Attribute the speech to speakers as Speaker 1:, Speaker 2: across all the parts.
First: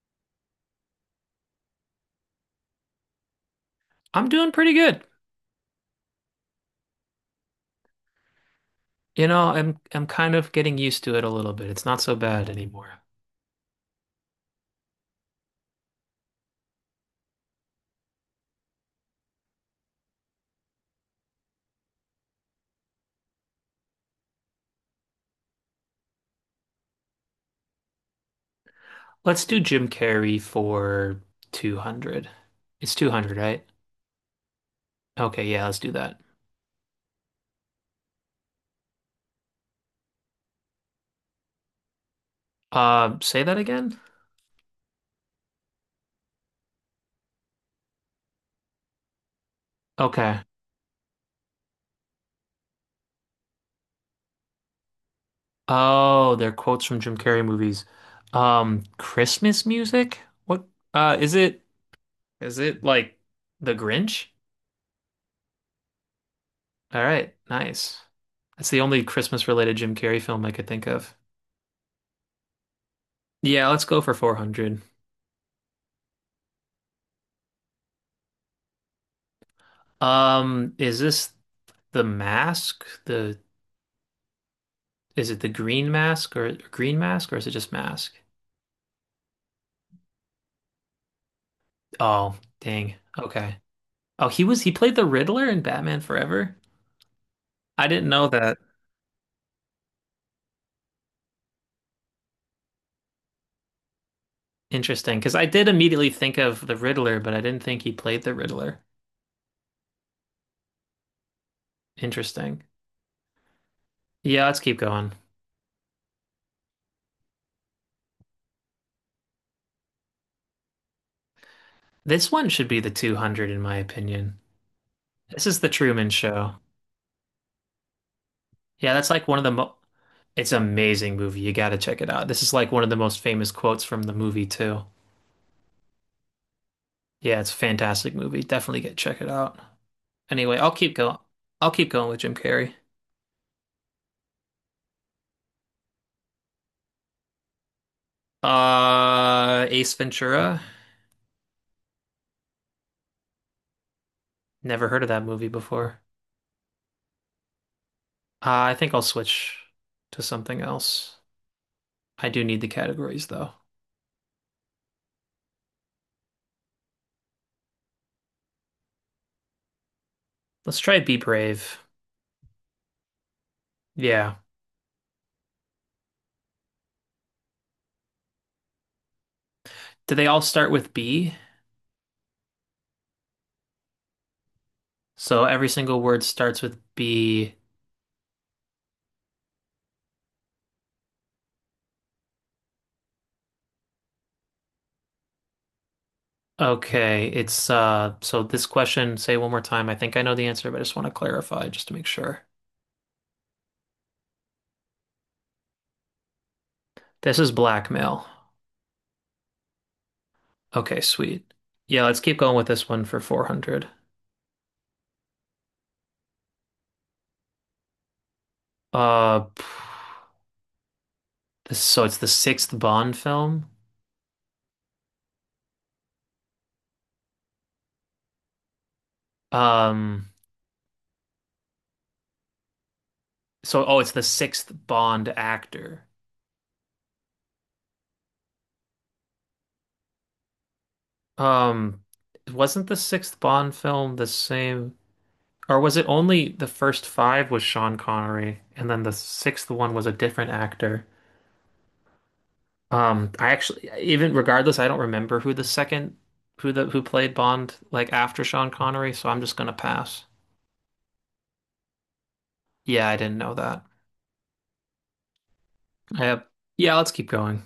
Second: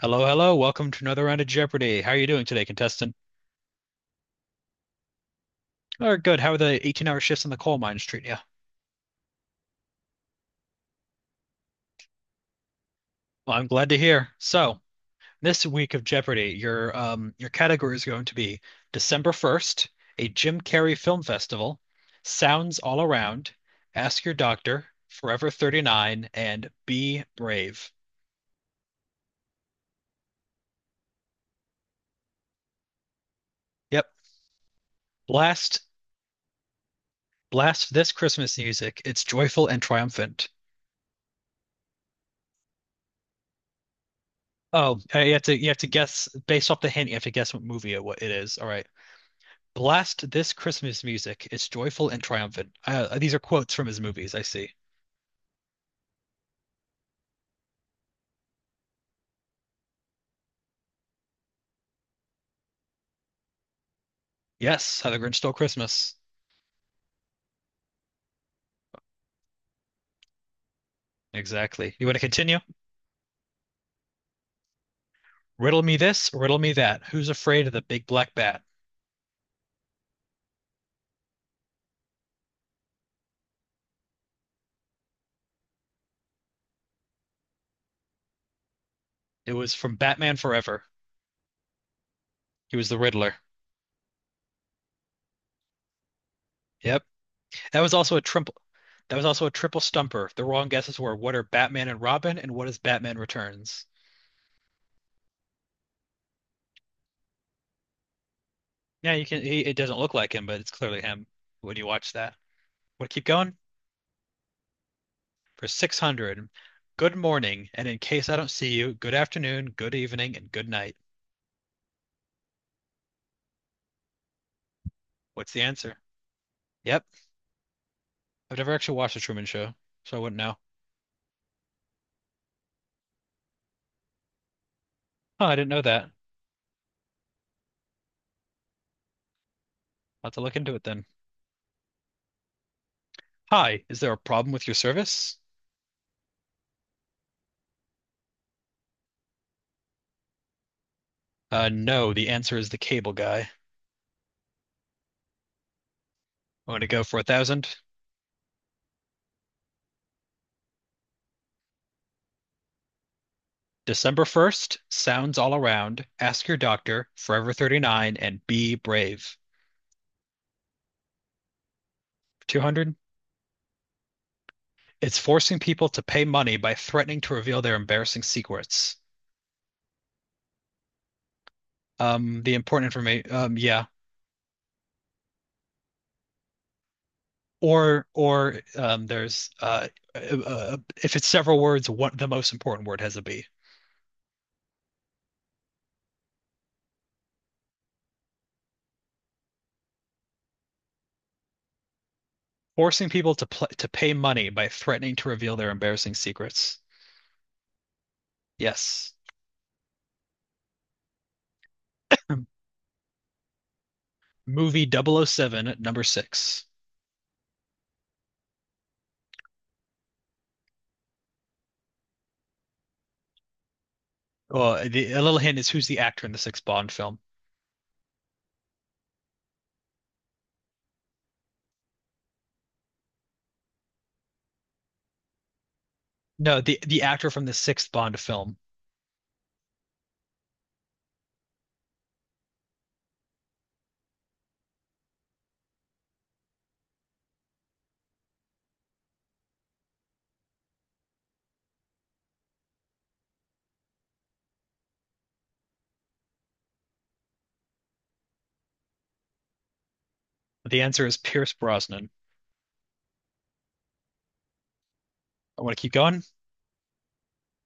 Speaker 1: Hello, hello. Welcome to another round of Jeopardy. How are you doing today, contestant?
Speaker 2: I'm doing pretty good.
Speaker 1: Oh, good. How are the 18-hour shifts in the coal mines treating you?
Speaker 2: You know, I'm kind of getting used to it a little bit. It's not so bad anymore.
Speaker 1: Well, I'm glad to hear. So, this week of Jeopardy, your category is going to be December 1st, a Jim Carrey film festival, Sounds All Around, Ask Your Doctor, Forever 39, and Be Brave.
Speaker 2: Let's do Jim Carrey for 200. It's 200, right?
Speaker 1: Yep.
Speaker 2: Okay, yeah, let's
Speaker 1: Blast,
Speaker 2: do that.
Speaker 1: blast this Christmas music. It's joyful and triumphant.
Speaker 2: Say that again?
Speaker 1: Oh, you have to guess based off the hint, you have to guess what it is. All right. Blast
Speaker 2: Okay.
Speaker 1: this Christmas music. It's joyful and triumphant. These are quotes from his movies, I see.
Speaker 2: Oh, they're quotes from Jim Carrey movies. Christmas music? What uh is it is it like The Grinch?
Speaker 1: Yes, How the Grinch Stole Christmas.
Speaker 2: All right, nice. That's the only Christmas related Jim Carrey film I could think of.
Speaker 1: Exactly. You want to continue?
Speaker 2: Yeah, let's go for 400.
Speaker 1: Riddle me this, riddle me that. Who's afraid of the big black bat?
Speaker 2: Is this The mask, the is it the green mask or is it just mask?
Speaker 1: It was from Batman Forever.
Speaker 2: Oh,
Speaker 1: He was
Speaker 2: dang.
Speaker 1: the Riddler.
Speaker 2: Okay. Oh, he played the Riddler in Batman Forever?
Speaker 1: Yep. That
Speaker 2: I
Speaker 1: was
Speaker 2: didn't
Speaker 1: also a
Speaker 2: know
Speaker 1: triple
Speaker 2: that.
Speaker 1: that was also a triple stumper. The wrong guesses were what are Batman and Robin and what is Batman Returns?
Speaker 2: Interesting, because I did immediately think of the Riddler, but I didn't think he played the Riddler.
Speaker 1: Yeah, it doesn't look like him, but it's clearly him when you watch that.
Speaker 2: Interesting.
Speaker 1: Want to keep going?
Speaker 2: Yeah, let's keep going.
Speaker 1: For 600. Good morning, and in case I don't see you, good afternoon, good evening, and good night.
Speaker 2: This one should be the 200 in my opinion. This
Speaker 1: What's
Speaker 2: is
Speaker 1: the
Speaker 2: the
Speaker 1: answer?
Speaker 2: Truman Show.
Speaker 1: Yep. I've never
Speaker 2: Yeah,
Speaker 1: actually
Speaker 2: that's
Speaker 1: watched The
Speaker 2: like one of
Speaker 1: Truman
Speaker 2: the
Speaker 1: Show,
Speaker 2: mo
Speaker 1: so I wouldn't
Speaker 2: It's
Speaker 1: know.
Speaker 2: an amazing movie. You got to check it out. This is like one of the most famous quotes from the movie too.
Speaker 1: Oh, I didn't know that. I'll
Speaker 2: Yeah, it's a fantastic movie. Definitely get check it out.
Speaker 1: have to look
Speaker 2: Anyway, I'll
Speaker 1: into it
Speaker 2: keep
Speaker 1: then.
Speaker 2: going. I'll keep going with Jim Carrey.
Speaker 1: Hi, is there a problem with your service?
Speaker 2: Ace Ventura.
Speaker 1: No, the answer is the cable guy.
Speaker 2: Never heard of that movie before.
Speaker 1: I'm going to go for 1,000.
Speaker 2: I think I'll switch to something else. I do need the categories though.
Speaker 1: December 1st, sounds all around. Ask your doctor, Forever 39, and be brave.
Speaker 2: Let's try Be Brave.
Speaker 1: 200.
Speaker 2: Yeah.
Speaker 1: It's forcing people to pay money by threatening to reveal their embarrassing secrets.
Speaker 2: Do they all start with B?
Speaker 1: The important information, yeah,
Speaker 2: So every single word starts with B.
Speaker 1: or, there's, uh, uh if it's several words, what the most important word has a B.
Speaker 2: Okay, it's so this question, say one more time. I think I know the answer, but I just want to clarify just to make sure.
Speaker 1: Forcing people to pl to pay money by threatening to reveal their embarrassing secrets.
Speaker 2: This is blackmail.
Speaker 1: Yes.
Speaker 2: Okay, sweet. Yeah, let's keep going with this one for 400.
Speaker 1: Movie 007, at number six.
Speaker 2: Uh, so it's the sixth Bond film.
Speaker 1: Oh, a little hint is who's the actor in the sixth Bond film.
Speaker 2: Um, oh, it's the sixth Bond actor.
Speaker 1: No, the actor from the sixth Bond film.
Speaker 2: Um, wasn't the sixth Bond film the same, or was it only the first five was Sean Connery, and then the sixth one was a different actor? I actually, even regardless, I don't remember who the second, who the who played Bond like after Sean Connery, so I'm just gonna pass.
Speaker 1: The answer is Pierce Brosnan.
Speaker 2: Yeah, I didn't know that.
Speaker 1: I want to keep going.
Speaker 2: Yeah, yeah, let's keep going.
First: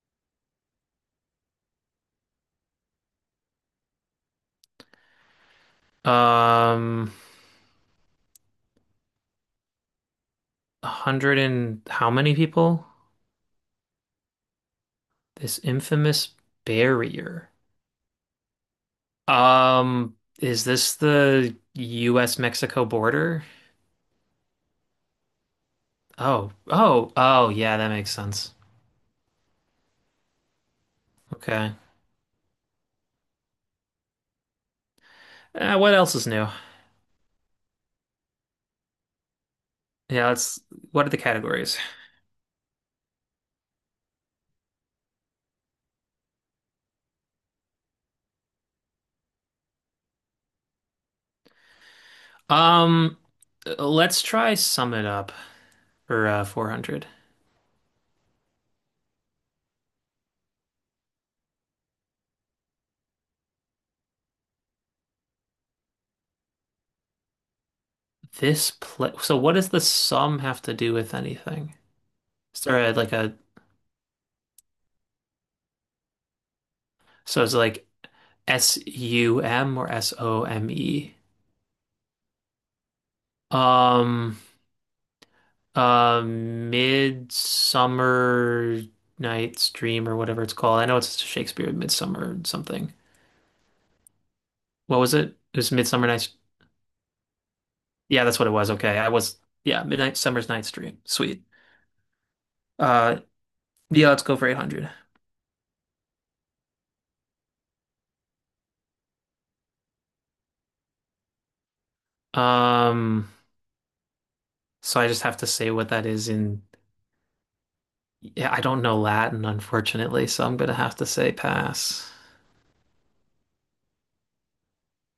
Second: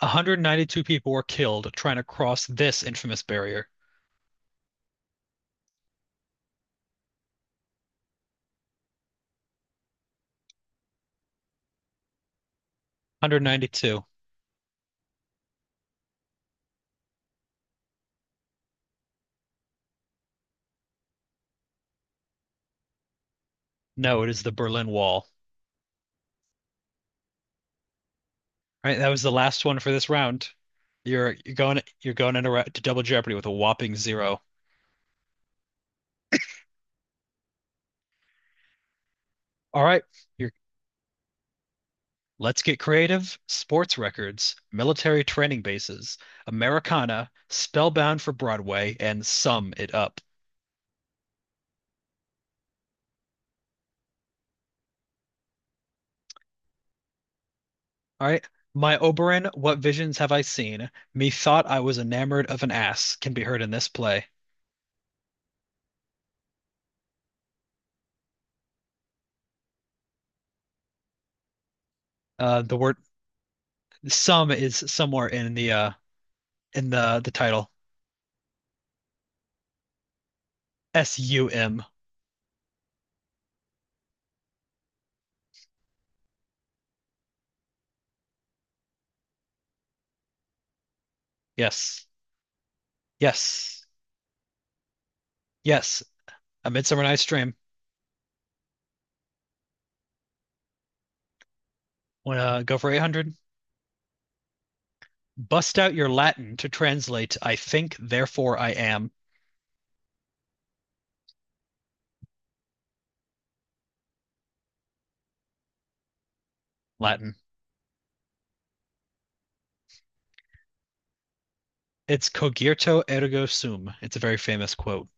Speaker 1: 192 people were killed trying to cross this infamous barrier.
Speaker 2: Um. 100 and how many people?
Speaker 1: 192.
Speaker 2: This infamous barrier. Um, is this the US Mexico border?
Speaker 1: No, it is the Berlin Wall.
Speaker 2: Oh, oh, oh, yeah, that makes sense.
Speaker 1: All right, that was the last one for this round. You're
Speaker 2: Okay.
Speaker 1: going into ra- to double Jeopardy with a whopping zero.
Speaker 2: What else is new?
Speaker 1: All right,
Speaker 2: Yeah,
Speaker 1: you're
Speaker 2: let's, what are the categories?
Speaker 1: let's get creative. Sports records, military training bases, Americana, Spellbound for Broadway, and Sum It Up.
Speaker 2: Um, let's try sum it up for 400.
Speaker 1: All right, my Oberon, what visions have I seen? Methought I was enamored of an ass can be heard in this play.
Speaker 2: This play, so what does the sum have to do with anything? Is
Speaker 1: The
Speaker 2: there a,
Speaker 1: word
Speaker 2: like a,
Speaker 1: sum is somewhere in the
Speaker 2: So it's
Speaker 1: title.
Speaker 2: like SUM or SOME?
Speaker 1: SUM.
Speaker 2: Um, Midsummer Night's Dream or whatever it's called. I know it's Shakespeare
Speaker 1: Yes.
Speaker 2: Midsummer something.
Speaker 1: Yes.
Speaker 2: What was it? It was
Speaker 1: Yes,
Speaker 2: Midsummer Night's.
Speaker 1: A Midsummer Night's Dream.
Speaker 2: Yeah, that's what it was. Okay, I was. Yeah, Midnight Summer's Night's Dream. Sweet.
Speaker 1: Want to go for
Speaker 2: Uh,
Speaker 1: 800?
Speaker 2: yeah, let's go for 800.
Speaker 1: Bust out your Latin to translate I think, therefore I am.
Speaker 2: Um, so I just have to say what that is in.
Speaker 1: Latin.
Speaker 2: Yeah, I don't know Latin, unfortunately, so I'm gonna have to say pass.
Speaker 1: It's cogito ergo sum. It's a very famous quote.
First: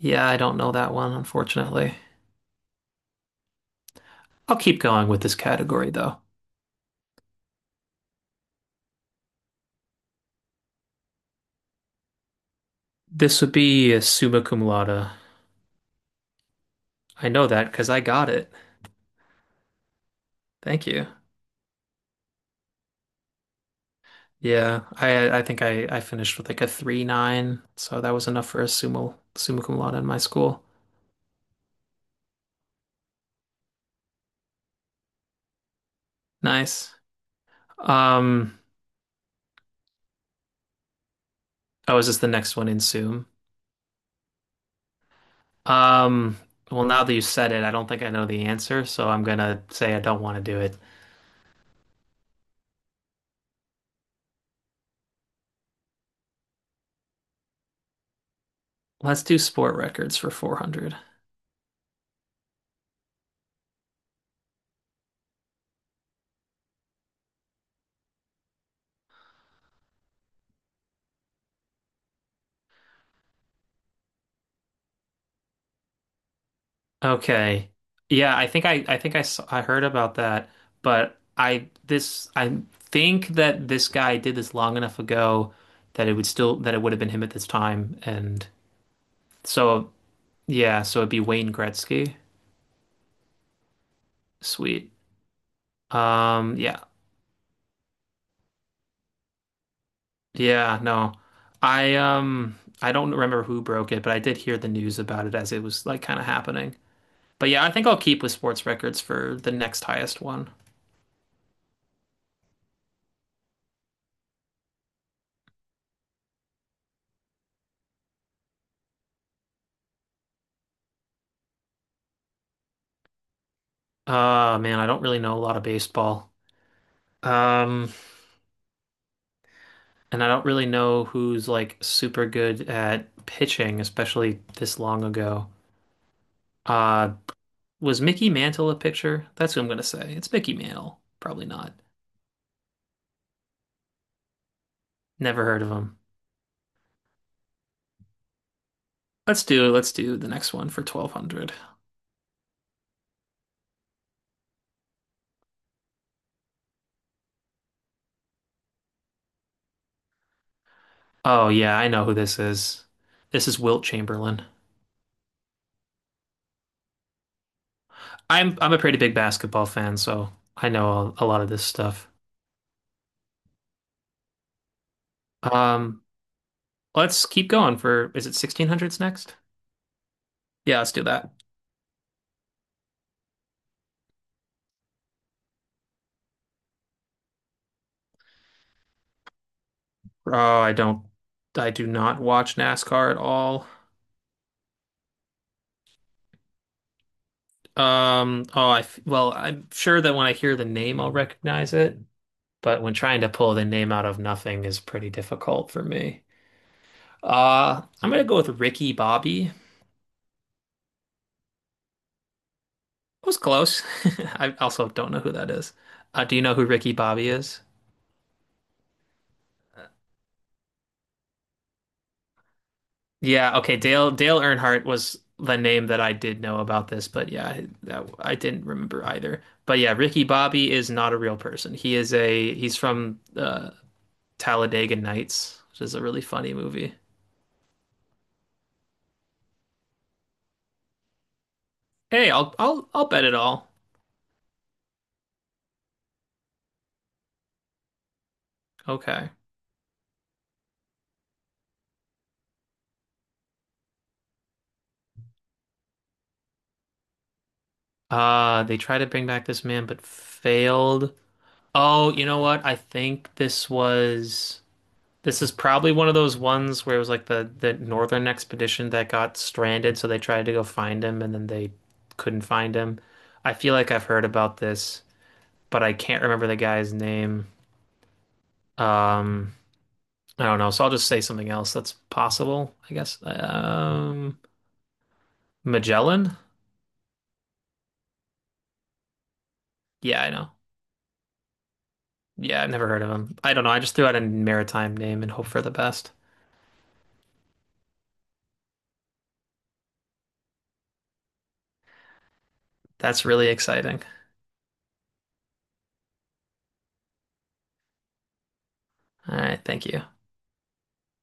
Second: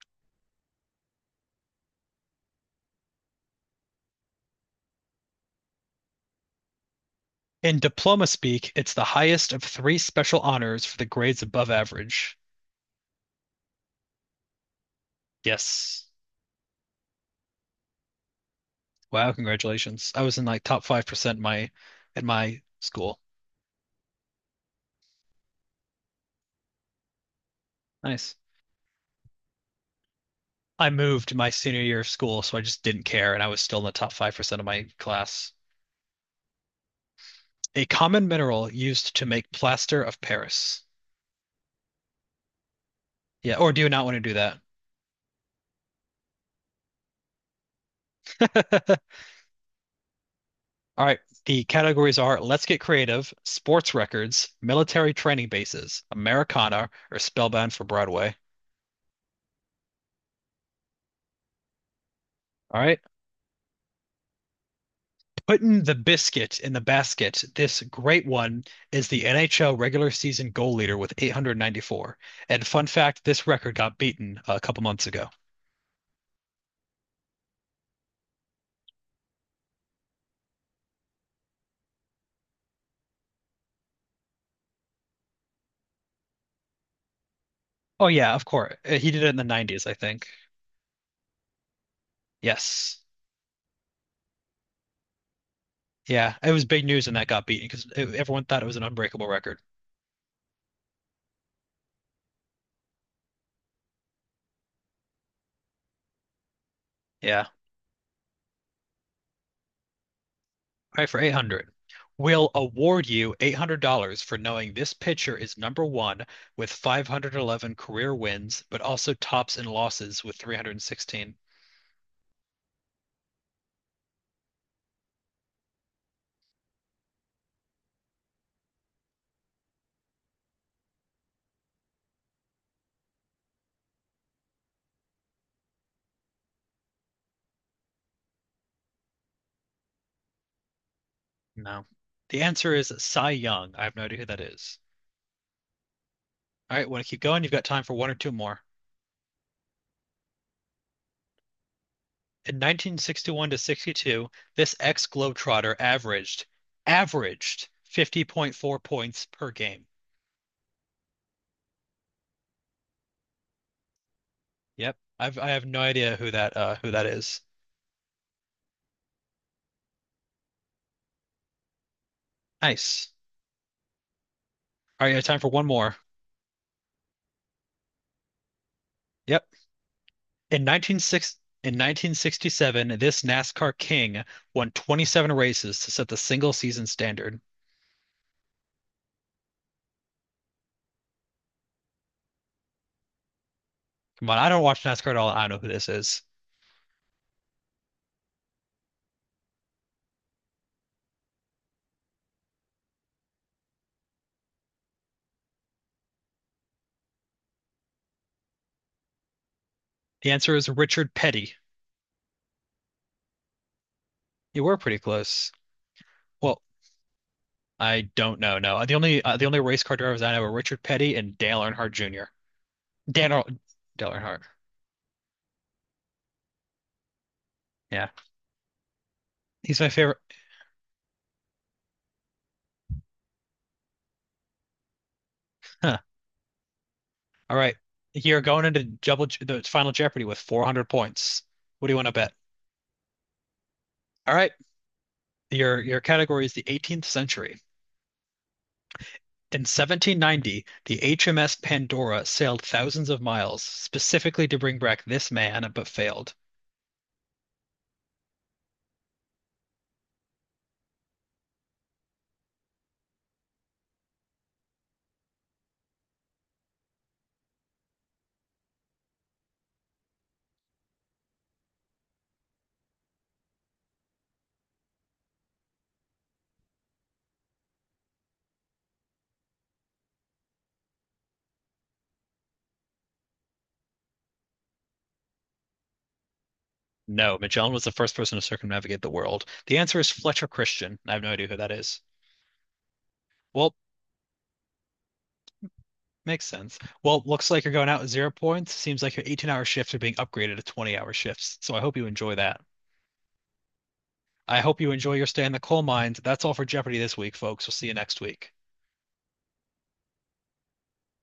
Speaker 2: Yeah, I don't know that one, unfortunately. I'll keep going with this category though.
Speaker 1: In diploma speak, it's the highest of three special honors for the grades above average.
Speaker 2: This would be a summa cum laude.
Speaker 1: Yes.
Speaker 2: I know that because I got it.
Speaker 1: Wow, congratulations. I was in like top
Speaker 2: Thank you.
Speaker 1: 5% my at my school.
Speaker 2: Yeah, I think I finished with like a 3.9, so that was
Speaker 1: Nice.
Speaker 2: enough for a sumo summa cum laude in my school.
Speaker 1: I moved my senior year of school, so I just didn't care, and I was still in the top 5% of my class.
Speaker 2: Nice.
Speaker 1: A common
Speaker 2: Um,
Speaker 1: mineral used to make plaster of Paris.
Speaker 2: oh, is this the next one in sum?
Speaker 1: Yeah, or do you not want to do that?
Speaker 2: Um, well, now that you said it, I don't think I know the answer, so I'm gonna say I don't want to do it.
Speaker 1: All right. The categories are Let's Get Creative, Sports Records, Military Training Bases, Americana, or Spellbound for Broadway.
Speaker 2: Let's do sport records for 400.
Speaker 1: All right. Putting the biscuit in the basket, this great one is the NHL regular season goal leader with 894. And fun fact, this record got beaten a couple months ago.
Speaker 2: Okay. Yeah, I think I saw, I heard about that, but I think that this guy did this long enough ago that it would still that it would have been him at this time
Speaker 1: Oh yeah, of
Speaker 2: and
Speaker 1: course. He did it in the 90s,
Speaker 2: so
Speaker 1: I think.
Speaker 2: yeah, so it'd be Wayne Gretzky.
Speaker 1: Yes.
Speaker 2: Sweet.
Speaker 1: Yeah, it was
Speaker 2: Yeah.
Speaker 1: big news when that got beaten because everyone thought it was an unbreakable record.
Speaker 2: Yeah, no. I don't remember who broke it, but I did hear the news about it as it was like kind of happening.
Speaker 1: Yeah.
Speaker 2: But yeah, I think I'll keep with sports records for the next highest one.
Speaker 1: All right, for 800. We'll award you $800 for knowing this pitcher is number one with 511 career wins, but also tops in losses with 316.
Speaker 2: Man, I don't really know a lot of baseball. Um And I don't really know who's like super good at pitching, especially this long ago. Uh, was Mickey Mantle a pitcher? That's who I'm gonna say. It's Mickey Mantle. Probably not.
Speaker 1: No. The answer is Cy Young. I have no idea who that is.
Speaker 2: Never heard of him.
Speaker 1: All right, want to keep going? You've got time for one or two more.
Speaker 2: Let's do the next one for 1200.
Speaker 1: In 1961 to 62, this ex-Globetrotter averaged 50.4 points per game.
Speaker 2: Oh yeah, I know who this is. This is Wilt Chamberlain.
Speaker 1: Yep. I have no idea who that is.
Speaker 2: I'm a pretty big basketball fan, so I know a lot of this stuff.
Speaker 1: Nice. All right, you have time for one more.
Speaker 2: Um, let's keep going for is it 1600s next?
Speaker 1: Yep.
Speaker 2: Yeah, let's
Speaker 1: In
Speaker 2: do that.
Speaker 1: 1960 in 1967, this NASCAR king won 27 races to set the single season standard.
Speaker 2: Oh, I do not watch NASCAR at all.
Speaker 1: Come on, I don't watch NASCAR at all. I don't know who this is.
Speaker 2: Well, I'm sure that when I hear the name, I'll recognize it, but when trying to pull the name out of nothing is pretty difficult for me. I'm gonna go with Ricky Bobby. It
Speaker 1: The answer is Richard Petty.
Speaker 2: was close. I
Speaker 1: You were
Speaker 2: also
Speaker 1: pretty
Speaker 2: don't know who
Speaker 1: close.
Speaker 2: that is. Do you know
Speaker 1: Well,
Speaker 2: who Ricky Bobby is?
Speaker 1: I don't know. No, the only race car drivers I know are Richard Petty and Dale Earnhardt Jr. Dan Earl-
Speaker 2: Yeah, okay,
Speaker 1: Dale
Speaker 2: Dale
Speaker 1: Earnhardt.
Speaker 2: Earnhardt was the name that I did know about this, but yeah,
Speaker 1: Yeah,
Speaker 2: I didn't remember either. But
Speaker 1: he's my
Speaker 2: yeah,
Speaker 1: favorite.
Speaker 2: Ricky Bobby is not a real person. He is a He's from Talladega Nights, which is
Speaker 1: Huh.
Speaker 2: a really funny movie.
Speaker 1: All right, you're going into the final Jeopardy with 400 points. What do you want to
Speaker 2: Hey,
Speaker 1: bet?
Speaker 2: I'll bet it all.
Speaker 1: All right, your category is the 18th century.
Speaker 2: Okay.
Speaker 1: In 1790, the HMS Pandora sailed thousands of miles specifically to bring back this man, but failed.
Speaker 2: They tried to bring back this man but failed. Oh, you know what? I think this was This is probably one of those ones where it was like the Northern Expedition that got stranded, so they tried to go find him and then they couldn't find him. I feel like I've heard about this, but I can't remember the guy's name. Um, I don't know, so I'll just say something else that's possible, I guess. Magellan?
Speaker 1: No, Magellan was the first person to circumnavigate the world. The answer is
Speaker 2: Yeah, I
Speaker 1: Fletcher
Speaker 2: know.
Speaker 1: Christian. I have no idea who that is.
Speaker 2: Yeah, I've never heard of him. I don't know.
Speaker 1: Well,
Speaker 2: I just threw out a maritime name and hope for the best.
Speaker 1: makes sense. Well, looks like you're going out with 0 points. Seems like your 18-hour shifts are being upgraded to 20-hour shifts. So I hope you enjoy that.
Speaker 2: That's really exciting.
Speaker 1: I hope you enjoy your stay in the coal mines. That's all for Jeopardy this week, folks. We'll see you next week.
Speaker 2: All right, thank you.